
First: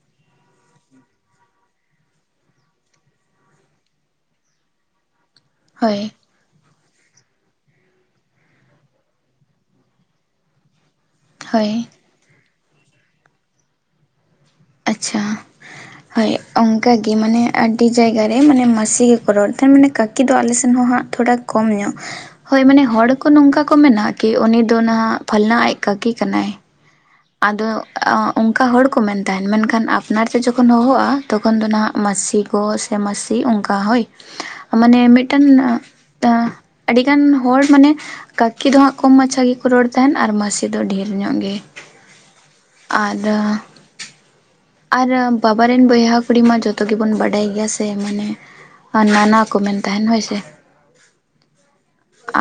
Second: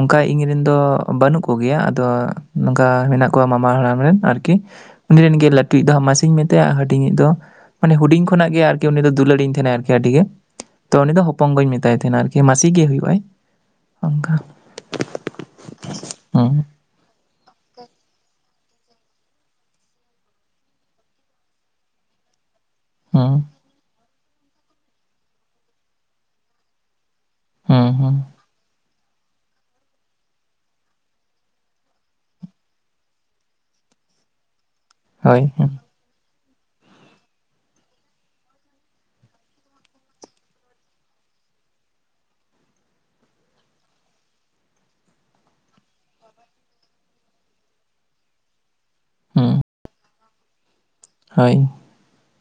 ᱚᱱᱠᱟ ᱤᱧ ᱨᱮᱱ ᱫᱚ ᱵᱟᱹᱱᱩᱜ ᱠᱚ ᱜᱮᱭᱟ᱾ ᱟᱫᱚ ᱱᱚᱝᱠᱟ ᱢᱮᱱᱟᱜ ᱠᱚᱣᱟ ᱢᱟᱢᱟ ᱦᱟᱲᱟᱢ ᱨᱮᱱ ᱟᱨᱠᱤ᱾ ᱩᱱᱤ ᱨᱮᱱ ᱜᱮ ᱞᱟᱹᱴᱩᱭᱤᱡ ᱫᱚ ᱦᱳᱭ ᱢᱟᱹᱥᱤ ᱢᱮᱛᱟᱭᱟ ᱟᱨ ᱦᱩᱰᱤᱧ ᱫᱚ᱾ ᱢᱟᱱᱮ ᱦᱩᱰᱤᱧ ᱠᱷᱚᱱᱟᱜ ᱜᱮ ᱟᱨᱠᱤ ᱩᱱᱤ ᱫᱚ ᱦᱩᱰᱤᱧ ᱠᱷᱚᱱᱟᱜ ᱜᱮ ᱟᱨ ᱠᱤ ᱩᱱᱤ ᱢᱟᱱᱮ ᱦᱩᱰᱤᱧ ᱠᱷᱚᱱᱟᱜ ᱜᱮ ᱟᱨᱠᱤ ᱤᱱᱤ ᱫᱚ ᱫᱩᱞᱟᱹᱲᱤᱧ ᱛᱟᱦᱮᱱᱟ ᱟᱹᱰᱤ ᱜᱮ ᱾ ᱛᱚ ᱩᱱᱤ ᱫᱚ ᱦᱚᱯᱚᱝ ᱜᱚ ᱦᱳᱭ ᱢᱮᱛᱟᱭ ᱛᱟᱦᱮᱱᱟ ᱟᱨᱼᱼ ᱢᱟᱹᱥᱤ ᱜᱮ ᱦᱩᱭᱩᱜ-ᱟᱭ, ᱚᱱᱠᱟ᱾ ᱟᱪᱪᱷᱟ, ᱦᱳᱭ ᱦᱩᱸ ᱚᱱᱠᱟ ᱜᱮ ᱢᱟᱱᱮ ᱟᱹᱰᱤ ᱡᱟᱭᱜᱟ ᱨᱮ ᱢᱟᱱᱮ ᱢᱟᱹᱥᱤ ᱜᱮᱠᱚ ᱨᱚᱲᱼᱼ ᱢᱟᱱᱮ ᱠᱟᱹᱠᱤ ᱫᱚ ᱟᱞᱮ ᱥᱮᱱ ᱦᱚᱸ ᱦᱟᱸᱜ ᱛᱷᱚᱲᱟ ᱠᱚᱢ ᱧᱚᱜ, ᱦᱳᱭ ᱢᱟᱱᱮ ᱦᱚᱲ ᱠᱚ ᱦᱩᱸ ᱱᱚᱝᱠᱟ ᱠᱚ ᱢᱮᱱᱟᱜ᱾ ᱠᱤ ᱩᱱᱤ ᱱᱟᱜ ᱯᱷᱟᱞᱱᱟ ᱟᱡ ᱠᱟᱹᱠᱤ ᱠᱟᱱᱟᱭ᱾ ᱟᱫᱚ ᱦᱩᱸ ᱦᱩᱸ ᱚᱱᱠᱟ ᱦᱚᱲᱼᱼ ᱠᱚ ᱢᱮᱱ ᱛᱟᱦᱮᱱ ᱾ ᱢᱮᱱᱠᱷᱟᱱ ᱟᱯᱱᱟᱨ ᱛᱮ ᱡᱚᱠᱷᱚᱱ ᱦᱚᱦᱚᱜᱼᱟ, ᱛᱚᱠᱷᱚᱱ ᱫᱚ ᱱᱟᱦᱟᱜ ᱢᱟᱹᱥᱤ ᱜᱚ ᱥᱮ ᱢᱟᱹᱥᱤ ᱚᱱᱠᱟ ᱦᱳᱭ᱾ ᱢᱟᱱᱮ ᱦᱳᱭ ᱢᱤᱫᱴᱟᱝ ᱦᱩᱸ [unintelligible] ᱟᱹᱰᱤ ᱜᱟᱱ ᱦᱚᱲ ᱢᱟᱱᱮᱼᱼ ᱠᱟᱹᱠᱤ ᱫᱚ ᱦᱟᱸᱜ ᱠᱚᱢ ᱢᱟᱪᱷᱟ ᱜᱮᱠᱚ ᱨᱚᱲ ᱛᱟᱦᱮᱱ ᱟᱨ ᱢᱟᱹᱥᱤ ᱫᱚ ᱰᱷᱮᱨ ᱧᱚᱜ ᱜᱮ᱾ ᱟᱫᱚ᱾ ᱟᱨ ᱵᱟᱵᱟ ᱨᱮᱱ ᱵᱚᱭᱦᱟ ᱠᱩᱲᱤ ᱢᱟ ᱡᱚᱛᱚ ᱜᱮᱵᱚᱱ ᱵᱟᱰᱟᱭ ᱜᱮᱭᱟ ᱥᱮ ᱢᱟᱱᱮᱼᱼ ᱟᱨ ᱱᱟᱱᱟ ᱦᱩᱸ ᱠᱚ ᱢᱮᱱ ᱛᱟᱦᱮᱱ ᱦᱚᱭ ᱥᱮ᱾ ᱦᱳᱭ᱾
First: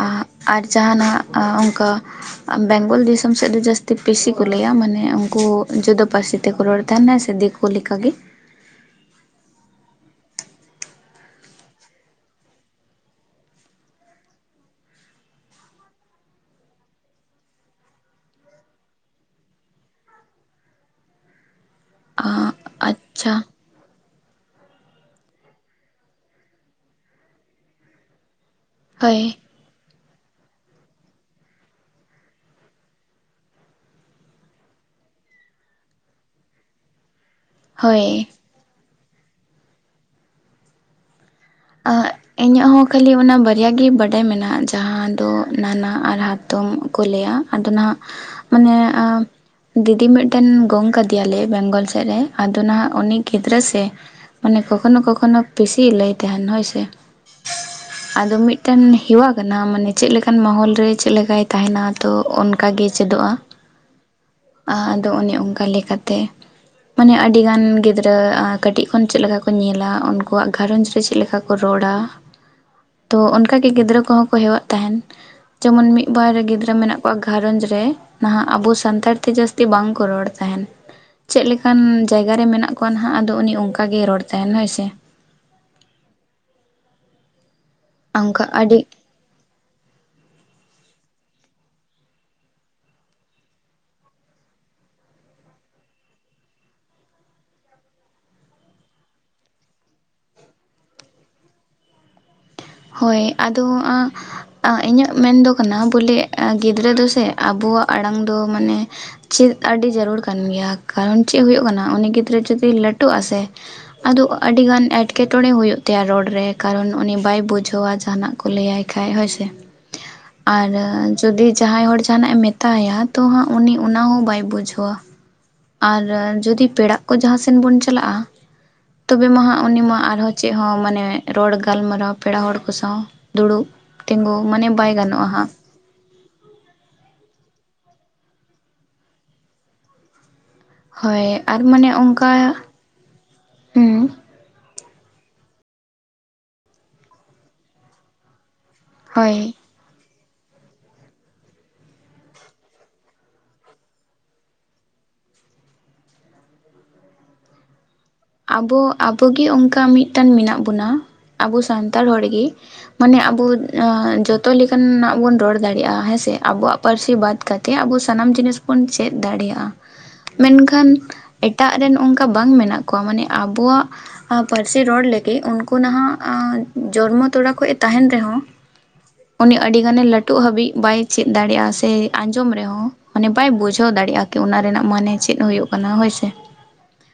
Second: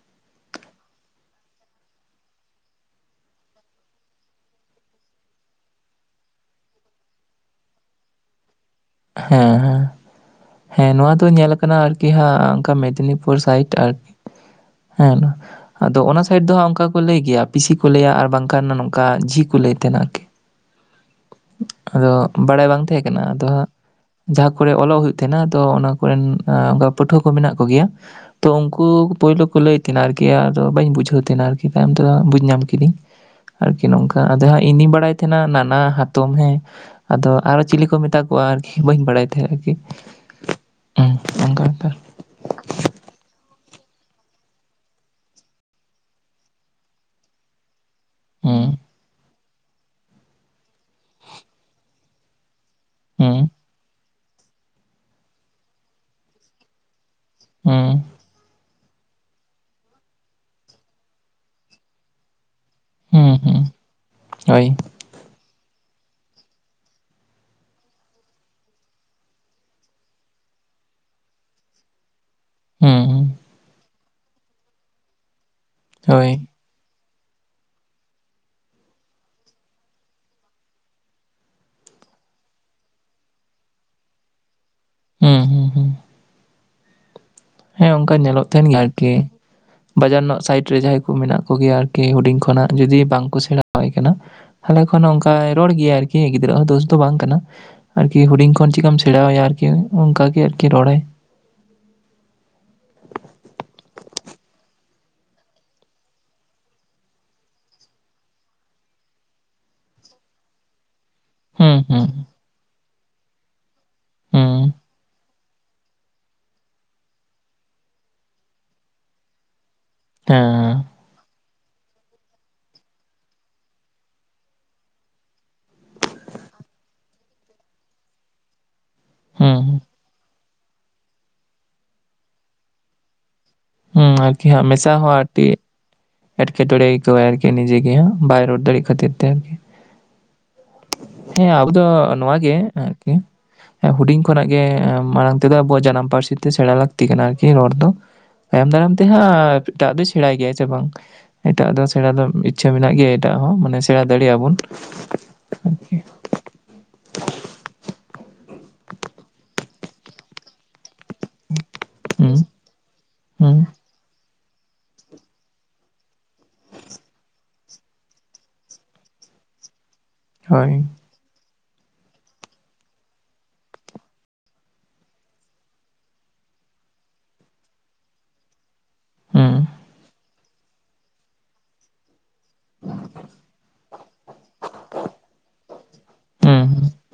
ᱟᱜ ᱟᱨ ᱡᱟᱦᱟᱸᱱᱟᱜ ᱟ ᱚᱱᱠᱟ ᱵᱮᱝᱜᱚᱞ ᱫᱤᱥᱚᱢ ᱥᱮᱫ ᱫᱚ ᱡᱟᱹᱥᱛᱤ ᱵᱮᱥᱤ ᱠᱚ ᱞᱟᱹᱭᱟ ᱢᱟᱱᱮ ᱩᱱᱠᱩ ᱡᱩᱫᱟᱹ ᱯᱟᱹᱨᱥᱤ ᱛᱮᱠᱚ ᱨᱚᱲ ᱛᱟᱦᱮᱸᱱᱟ ᱥᱮ ᱫᱤᱠᱩ ᱞᱮᱠᱟ ᱜᱤ, ᱦᱮᱸ ᱦᱮᱸ᱾ ᱦᱮᱸ ᱱᱚᱣᱟ ᱫᱚ ᱧᱮᱞ ᱟᱠᱟᱱᱟ ᱟᱨᱠᱤ ᱦᱟᱸᱜ ᱚᱱᱠᱟ ᱢᱮᱫᱽᱱᱤᱯᱩᱨ ᱥᱟᱭᱤᱰ ᱟᱨᱠᱤ᱾ ᱦᱮᱸ᱾ ᱟᱫᱚ ᱚᱱᱟ ᱥᱟᱭᱤᱰ ᱫᱚ ᱦᱟᱸᱜ ᱱᱚᱝᱠᱟ ᱠᱚ ᱞᱟᱹᱭ ᱜᱮᱭᱟ ᱯᱤᱥᱤ ᱞᱟᱹᱭᱟ ᱟᱨ ᱵᱟᱝᱠᱷᱟᱱ ᱱᱚᱝᱠᱟ ᱡᱤ ᱠᱚ ᱞᱟᱹᱭ ᱛᱟᱦᱮᱸᱱᱟ ᱟᱨᱠᱤ᱾ [inaudible] ᱟᱫᱚ ᱵᱟᱲᱟᱭ ᱵᱟᱝ ᱛᱟᱦᱮᱸ ᱠᱟᱱᱟ ᱟᱪᱪᱷᱟ ᱟᱫᱚ ᱦᱟᱸᱜ ᱡᱟᱦᱟᱸ ᱠᱚᱨᱮᱜ ᱚᱞᱚᱜ ᱦᱩᱭᱩᱜ ᱛᱟᱦᱮᱸᱱᱟ ᱛᱚ ᱚᱱᱟ ᱠᱚᱨᱮᱱ ᱯᱟᱹᱴᱷᱩᱣᱟᱹ ᱠᱚ ᱢᱮᱱᱟᱜ ᱠᱚᱜᱮᱭᱟ, ᱛᱚ ᱩᱝᱠᱩ ᱦᱳᱭ ᱯᱩᱭᱞᱩ ᱠᱚ ᱞᱟᱹᱭ ᱛᱟᱦᱮᱸᱱ ᱟᱨᱠᱤ ᱟᱫᱚ ᱵᱟᱹᱧ ᱵᱩᱡᱷᱟᱹᱣ ᱛᱟᱦᱮᱸᱱᱟ ᱟᱨᱠᱤ ᱛᱟᱭᱚᱢ ᱫᱚ ᱵᱩᱡᱽ ᱧᱟᱢ ᱠᱤᱫᱤᱧ, ᱟᱨᱠᱤ ᱱᱚᱝᱠᱟ ᱟᱫᱚ ᱦᱟᱸᱜ ᱤᱧᱫᱩᱧ ᱵᱟᱲᱟᱭ ᱛᱟᱦᱮᱸᱱᱟ ᱱᱟᱱᱟ ᱦᱟᱛᱚᱢ ᱦᱚᱸ, ᱟᱫᱚ ᱟᱨ ᱪᱤᱞᱤ ᱠᱚ ᱢᱮᱛᱟ ᱦᱳᱭ ᱠᱚᱣᱟ ᱟᱨᱠᱤ ᱵᱟᱹᱧ ᱵᱟᱲᱟᱭ ᱛᱟᱦᱮᱸᱜ ᱟᱨᱠᱤ᱾ ᱦᱩᱸ ᱚᱱᱠᱟ ᱵᱮᱯᱟᱨ ᱟᱜ ᱤᱧᱟᱹᱜ ᱦᱚᱸ ᱠᱷᱟᱹᱞᱤ ᱚᱱᱟ ᱵᱟᱨᱭᱟ ᱜᱮ ᱵᱟᱰᱟᱭ ᱢᱮᱱᱟᱜᱼᱟ ᱡᱟᱦᱟᱸ ᱫᱚ ᱱᱟᱱᱟ ᱟᱨ ᱦᱟ ᱛᱚᱢ ᱠᱚ ᱞᱟᱹᱭᱟ ᱟᱫᱚ ᱱᱟᱦᱟᱸᱜ ᱢᱟᱱᱮ ᱦᱩᱸ ᱫᱤᱫᱤ ᱢᱤᱫᱴᱮᱱ ᱜᱚᱝᱠᱟ ᱜᱮᱭᱟᱞᱮ ᱵᱮᱝᱜᱚᱞ ᱥᱮᱫ ᱨᱮ, ᱟᱫᱚ ᱱᱟᱦᱟᱸᱜ ᱩᱱᱤ ᱦᱩᱸ ᱜᱤᱫᱽᱨᱟᱹ ᱥᱮ ᱢᱟᱱᱮ ᱠᱚᱠᱷᱚᱱᱳ ᱠᱚᱠᱷᱚᱱᱳ ᱯᱮᱥᱤ ᱞᱟᱹᱭ ᱛᱟᱦᱮᱸᱱ ᱦᱳᱭ ᱥᱮ᱾ ᱦᱩᱸ᱾ ᱟᱫᱚ ᱢᱤᱫᱴᱮᱱ ᱦᱮᱣᱟ ᱠᱟᱱᱟ ᱢᱟᱱᱮ ᱪᱮᱫ ᱞᱮᱠᱟᱱ ᱢᱚᱦᱚᱞ ᱨᱮ ᱪᱮᱫ ᱞᱮᱠᱟᱭ ᱛᱟᱦᱮᱸᱱᱟ ᱛᱚ ᱚᱱᱠᱟᱜᱮ ᱪᱮᱫᱚᱜᱼᱟ ᱦᱩᱸ ᱦᱩᱸ ᱦᱳᱭ ᱟᱫᱚ ᱚᱱᱮ ᱚᱱᱠᱟ ᱞᱮᱠᱟᱛᱮ ᱢᱟᱱᱮ ᱟᱹᱰᱤ ᱜᱟᱱ ᱜᱤᱫᱽᱨᱟᱹ ᱟ ᱠᱟᱹᱴᱤᱡᱽ ᱠᱷᱚᱱ ᱪᱮᱫ ᱞᱮᱠᱟ ᱠᱚ ᱧᱮᱞᱟ ᱩᱱᱠᱩᱣᱟᱜ ᱜᱷᱟᱨᱚᱸᱡᱽ ᱠᱚ ᱪᱮᱫ ᱞᱮᱠᱟ ᱠᱚ ᱨᱚᱲᱟ ᱛᱚ ᱦᱩᱸ ᱚᱱᱠᱟ ᱜᱮ ᱜᱤᱫᱽᱨᱟᱹ ᱠᱚᱦᱚᱸ ᱠᱚ ᱦᱮᱣᱟᱜ ᱛᱟᱦᱮᱸᱱ᱾ ᱡᱮᱢᱚᱱ ᱢᱤᱫ ᱦᱳᱭ ᱵᱟᱨ ᱜᱤᱫ ᱨᱟᱹ ᱢᱮᱱᱟᱜ ᱠᱚᱣᱟ ᱜᱷᱟᱨᱚᱸᱡᱽ ᱨᱮ ᱱᱟᱦᱟᱸᱜ ᱟᱵᱚ ᱥᱟᱱᱛᱟᱲ ᱛᱮ ᱡᱟᱹᱥᱛᱤ ᱵᱟᱝ ᱠᱚ ᱨᱚᱲ ᱛᱟᱦᱮᱸᱱ᱾ ᱪᱮᱫ ᱞᱮᱠᱟᱱ ᱡᱟᱭᱜᱟᱹ ᱨᱮ ᱢᱮᱱᱟᱜ ᱠᱚᱣᱟ ᱱᱟᱦᱟᱸᱜ ᱟᱫᱚ ᱩᱱᱤ ᱚᱝᱠᱟ ᱜᱮᱭ ᱨᱚᱲ ᱛᱟᱦᱮᱸᱱᱟ ᱦᱳᱭ ᱥᱮ᱾ ᱦᱩᱸ ᱦᱩᱸ ᱦᱩᱸ᱾ ᱦᱮᱸ ᱚᱝᱠᱟ ᱚᱱᱠᱟ ᱧᱮᱞᱚᱜ ᱛᱟᱦᱮᱸᱱ ᱟᱹᱰᱤ ᱟᱨᱠᱤ᱾ [inaudible] ᱵᱟᱡᱟᱨ ᱨᱮᱱᱟᱜ ᱥᱟᱭᱤᱴ ᱨᱮ ᱡᱟᱦᱟᱸᱭ ᱠᱚ ᱢᱮᱱᱟᱜ ᱠᱚᱜᱮᱭᱟ ᱟᱨᱠᱤ ᱦᱩᱰᱤᱧ ᱠᱷᱚᱱᱟᱜ ᱡᱩᱫᱤ ᱵᱟᱝ ᱠᱚ ᱥᱮᱬᱟ ᱟᱭ ᱠᱟᱱᱟ, ᱟᱞᱮ ᱠᱷᱚᱱ ᱚᱱᱠᱟᱭ ᱨᱚᱲ ᱜᱮᱭᱟ ᱟᱨᱠᱤ ᱜᱤᱫᱽᱨᱟᱹ ᱦᱚᱸ ᱫᱳᱥ ᱫᱚ ᱵᱟᱝ ᱠᱟᱱᱟ᱾ ᱟᱨᱠᱤ ᱦᱩᱰᱤᱧ ᱠᱷᱚᱱ ᱪᱤᱠᱟᱢ ᱥᱮᱬᱟᱣᱟᱭᱟ ᱟᱨᱠᱤ ᱚᱱᱠᱟᱜ ᱜᱮ ᱟᱨᱠᱤ ᱨᱚᱲᱟᱭ᱾ ᱦᱳᱭ ᱟᱫᱚ ᱤᱧᱟᱹᱜ ᱢᱮᱱᱫᱚ ᱠᱟᱱᱟ ᱵᱚᱞᱮ ᱜᱤᱫᱽᱨᱟᱹ ᱫᱚᱥᱮ ᱟᱵᱚᱣᱟᱜ ᱟᱲᱟᱝ ᱫᱚ ᱢᱟᱱᱮ ᱪᱮᱫ ᱟᱹᱰᱤ ᱡᱟᱹᱨᱩᱲ ᱠᱟᱱ ᱜᱮᱭᱟ ᱠᱟᱨᱚᱱ ᱪᱮᱫ ᱦᱩᱭᱩᱜ ᱦᱩᱸ ᱠᱟᱱᱟ ᱦᱩᱸ ᱩᱱᱤ ᱜᱤᱫᱽᱨᱟᱹ ᱡᱩᱚᱫᱤ ᱞᱟᱹᱴᱩᱜ ᱟᱥᱮ ᱟᱫᱚ ᱦᱩᱸ ᱟᱹᱰᱤ ᱜᱟᱱ ᱮᱴᱠᱮᱴᱚᱬᱮ ᱦᱩᱭᱩᱜ ᱛᱟᱭᱟ ᱨᱚᱲ ᱨᱮ ᱠᱟᱨᱚᱱ ᱩᱱᱤ ᱵᱟᱭ ᱵᱩᱡᱽ ᱡᱷᱣᱟ ᱡᱟᱦᱟᱸᱱᱟᱜ ᱠᱚ ᱞᱟᱹᱭᱟᱭ ᱠᱷᱟᱡ ᱦᱳᱭ ᱥᱮ᱾ ᱦᱮᱸ᱾ ᱟᱨ ᱡᱩᱫᱤ ᱡᱟᱦᱟᱸᱭ ᱦᱚᱲ ᱡᱟᱦᱟᱸᱱᱟᱜᱼᱮ ᱢᱮᱛᱟᱭᱟ ᱛᱚ ᱦᱟᱸᱜ ᱩᱱᱤ ᱚᱱᱟ ᱦᱚᱸ ᱵᱟᱭ ᱵᱩᱡᱷᱟᱹᱣᱟ᱾ ᱟᱨ ᱡᱩᱫᱤ ᱯᱮᱲᱟᱜ ᱠᱚ ᱡᱟᱦᱟᱸ ᱥᱮᱱ ᱵᱚᱱ ᱪᱟᱞᱟᱜᱼᱟ, ᱛᱚᱵᱮ ᱢᱟ ᱦᱩᱸ ᱦᱟᱸᱜ ᱦᱩᱸ ᱩᱱᱤ ᱢᱟ ᱟᱨᱦᱚᱸ ᱪᱮᱫ ᱦᱚᱸ ᱢᱟᱱᱮ ᱨᱚᱲ ᱜᱟᱞᱢᱟᱨᱟᱣ ᱯᱮᱲᱟ ᱦᱚᱲ ᱠᱚ ᱥᱟᱶ ᱫᱩᱲᱩᱵ ᱦᱩᱸ ᱛᱤᱸᱜᱩ ᱟᱨᱠᱤ ᱦᱟᱸᱜ ᱢᱟᱱᱮ ᱵᱟᱭ ᱢᱮᱥᱟ ᱦᱚᱸ ᱜᱟᱱᱚᱜᱼᱟ ᱟᱨᱴᱤ ᱦᱟᱸᱜ ᱮᱴᱠᱮᱴᱚᱬᱮ ᱟᱹᱭᱠᱟᱹᱣᱟᱭ ᱟᱨᱠᱤ ᱱᱤᱡᱮ ᱜᱮ ᱦᱟᱸᱜ ᱵᱟᱭ ᱨᱚᱲ ᱫᱟᱲᱮᱜ ᱠᱷᱟᱹᱛᱤᱨ ᱛᱮ ᱟᱨᱠᱤ᱾ ᱦᱳᱭ ᱡᱮᱸ ᱟᱨ ᱟᱵᱚ ᱫᱚ ᱢᱟᱱᱮ ᱚᱱᱠᱟ ᱱᱚᱣᱟᱜ ᱜᱮ ᱟᱨᱠᱤ ᱦᱩᱸ ᱮ ᱦᱩᱰᱤᱧ ᱠᱷᱚᱱᱟᱜ ᱜᱮ ᱢᱟᱲᱟᱝ ᱛᱮᱫᱚ ᱟᱵᱚᱣᱟᱜ ᱡᱟᱱᱟᱢ ᱯᱟᱹᱨᱥᱤ ᱛᱮ ᱥᱮᱬᱟ ᱞᱟᱹᱠᱛᱤ ᱠᱟᱱᱟ ᱟᱨᱠᱤ ᱨᱚᱲ ᱫᱚ, ᱛᱟᱭᱚᱢ ᱫᱟᱨᱟᱢ ᱛᱮ ᱦᱟᱸᱜ ᱦᱳᱭ ᱮᱴᱟᱜ ᱫᱚᱭ ᱥᱮᱬᱟᱭ ᱜᱮᱭᱟᱭ ᱥᱮ ᱵᱟᱝ? ᱮᱴᱟᱜ-ᱟᱜ ᱫᱚ ᱥᱮᱬᱟ ᱫᱚ ᱤᱪᱪᱷᱟᱹ ᱢᱮᱱᱟᱜ ᱜᱮᱭᱟ ᱮᱴᱟᱜ-ᱟᱜ ᱦᱚᱸ ᱢᱟᱱᱮ ᱥᱮᱬᱟ ᱫᱟᱲᱮᱭᱟᱜ-ᱟ ᱵᱚᱱ᱾ ᱟᱵᱚ ᱟᱵᱚᱜᱮ ᱚᱱᱠᱟ ᱢᱤᱫᱴᱟᱱ ᱢᱮᱱᱟᱜ ᱵᱚᱱᱟ᱾ ᱟᱵᱚ ᱥᱟᱱᱛᱟᱲ ᱦᱩᱸ ᱦᱚᱲᱜᱮ ᱢᱟᱱᱮ ᱟᱵᱚ ᱦᱩᱸ ᱟ ᱡᱚ ᱛᱚ ᱞᱮᱠᱟᱱᱟᱜ ᱵᱚᱱ ᱨᱚᱲ ᱫᱟᱲᱮᱭᱟᱜᱼᱟ ᱦᱮᱸ ᱥᱮ, ᱟᱵᱚᱣᱟᱜ ᱯᱟᱹᱨᱥᱤ ᱵᱟᱫ ᱠᱟᱛᱮ ᱟᱵᱚ ᱥᱟᱱᱟᱢ ᱡᱤᱱᱤᱥ ᱵᱚᱱ ᱪᱮᱫ ᱫᱟᱲᱮᱭᱟᱜᱼᱟ᱾ ᱦᱳᱭ ᱢᱮᱱᱠᱷᱟᱱ ᱮᱴᱟᱜ ᱨᱮᱱ ᱚᱱᱠᱟ ᱵᱟᱝ ᱢᱮᱱᱟᱜ ᱠᱚᱣᱟ, ᱢᱟᱱᱮ ᱟᱵᱚᱣᱟᱜ ᱟ ᱯᱟᱹᱨᱥᱤ ᱨᱚᱲ ᱞᱟᱹᱜᱤᱫ ᱩᱱᱠᱩ ᱱᱟᱦᱟᱜ ᱡᱚᱱᱢᱚ ᱛᱚᱲᱟ ᱠᱷᱚᱡ-ᱮ ᱛᱟᱦᱮᱱ ᱨᱮᱦᱚᱸ ᱦᱩᱸ ᱩᱱᱤ ᱟᱹᱰᱤ ᱜᱟᱱ-ᱮ ᱞᱟᱹᱴᱩᱜ ᱦᱟᱹᱵᱤᱡ ᱵᱟᱭ ᱪᱮᱫ ᱫᱟᱲᱮᱭᱟᱜᱼᱟ ᱥᱮ ᱟᱸᱡᱚᱢ ᱨᱮᱦᱚᱸ ᱢᱟᱱᱮ ᱵᱟᱭ ᱵᱩᱡᱷᱟᱹᱣ ᱫᱟᱲᱮᱭᱟᱜᱼᱟ ᱠᱤ ᱚᱱᱟ ᱨᱮᱱᱟᱜ ᱢᱟᱱᱮ ᱪᱮᱫ ᱦᱩᱭᱩᱜ ᱠᱟᱱᱟ, ᱦᱳᱭ ᱥᱮ᱾ ᱦᱩᱸ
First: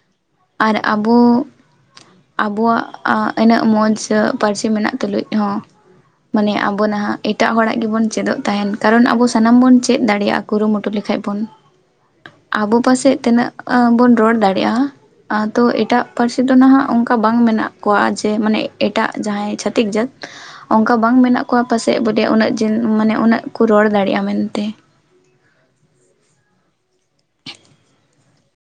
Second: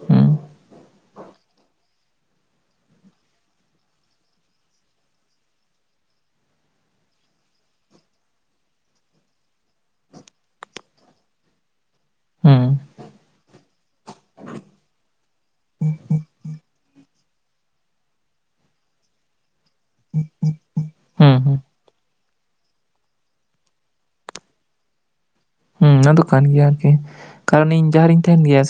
ᱦᱩᱸ ᱦᱩᱸ ᱟᱨ ᱟᱵᱚ ᱟᱵᱚᱣᱟᱜ ᱮ ᱤᱱᱟᱹᱜ ᱢᱚᱡᱽ ᱯᱟᱹᱨᱥᱤ ᱢᱮᱱᱟᱜ ᱛᱩᱞᱩᱡ ᱦᱚᱸ ᱢᱟᱱᱮ ᱟᱵᱚ ᱱᱟᱦᱟᱜ ᱮᱴᱟᱜ ᱦᱚᱲᱟᱜ ᱜᱮᱵᱚᱱ ᱪᱮᱫᱚᱜ ᱛᱟᱦᱮᱱ ᱠᱟᱨᱚᱱ ᱟᱵᱚ ᱥᱟᱱᱟᱢ ᱵᱚᱱ ᱪᱮᱫ ᱫᱟᱲᱮᱭᱟᱜ-ᱟ ᱠᱩᱨᱩᱢᱩᱴᱩ ᱞᱮᱠᱷᱟᱡ ᱵᱚᱱ, ᱟᱵᱚ ᱦᱩᱸ ᱯᱟᱥᱮᱡ ᱛᱤᱱᱟᱹᱜ ᱵᱚᱱ ᱨᱚᱲ ᱫᱟᱲᱮᱭᱟᱜᱼᱟ ᱛᱚ ᱮᱴᱟᱜ ᱯᱟᱹᱨᱥᱤ ᱫᱚ ᱱᱟᱦᱟᱜ ᱚᱱᱠᱟ ᱵᱟᱝ ᱢᱮᱱᱟᱜ ᱠᱚᱣᱟ ᱡᱮ ᱢᱟᱱᱮ ᱮᱴᱟᱜ ᱡᱟᱦᱟᱸᱭ ᱪᱷᱟᱹᱛᱤᱠ ᱡᱟᱹᱛ᱾ ᱚᱱᱠᱟ ᱵᱟᱝ ᱢᱮᱱᱟᱜ ᱦᱩᱸ ᱠᱚᱣᱟ ᱯᱟᱥᱮᱡ ᱵᱚᱞᱮ ᱩᱱᱟᱹᱜ ᱡᱮ ᱢᱟᱱᱮ ᱩᱱᱟᱹᱜ ᱠᱚ ᱨᱚᱲ ᱫᱟᱲᱮᱭᱟᱜᱼᱟ ᱢᱮᱱᱛᱮ᱾ ᱦᱩᱸ ᱚᱱᱟ ᱫᱚ ᱠᱟᱱ ᱜᱮᱭᱟ ᱟᱨᱠᱤ ᱠᱟᱨᱚᱱ ᱤᱧ ᱡᱟᱦᱟᱸᱨᱤᱧ ᱛᱟᱦᱮᱱ ᱜᱮᱭᱟ ᱥᱮ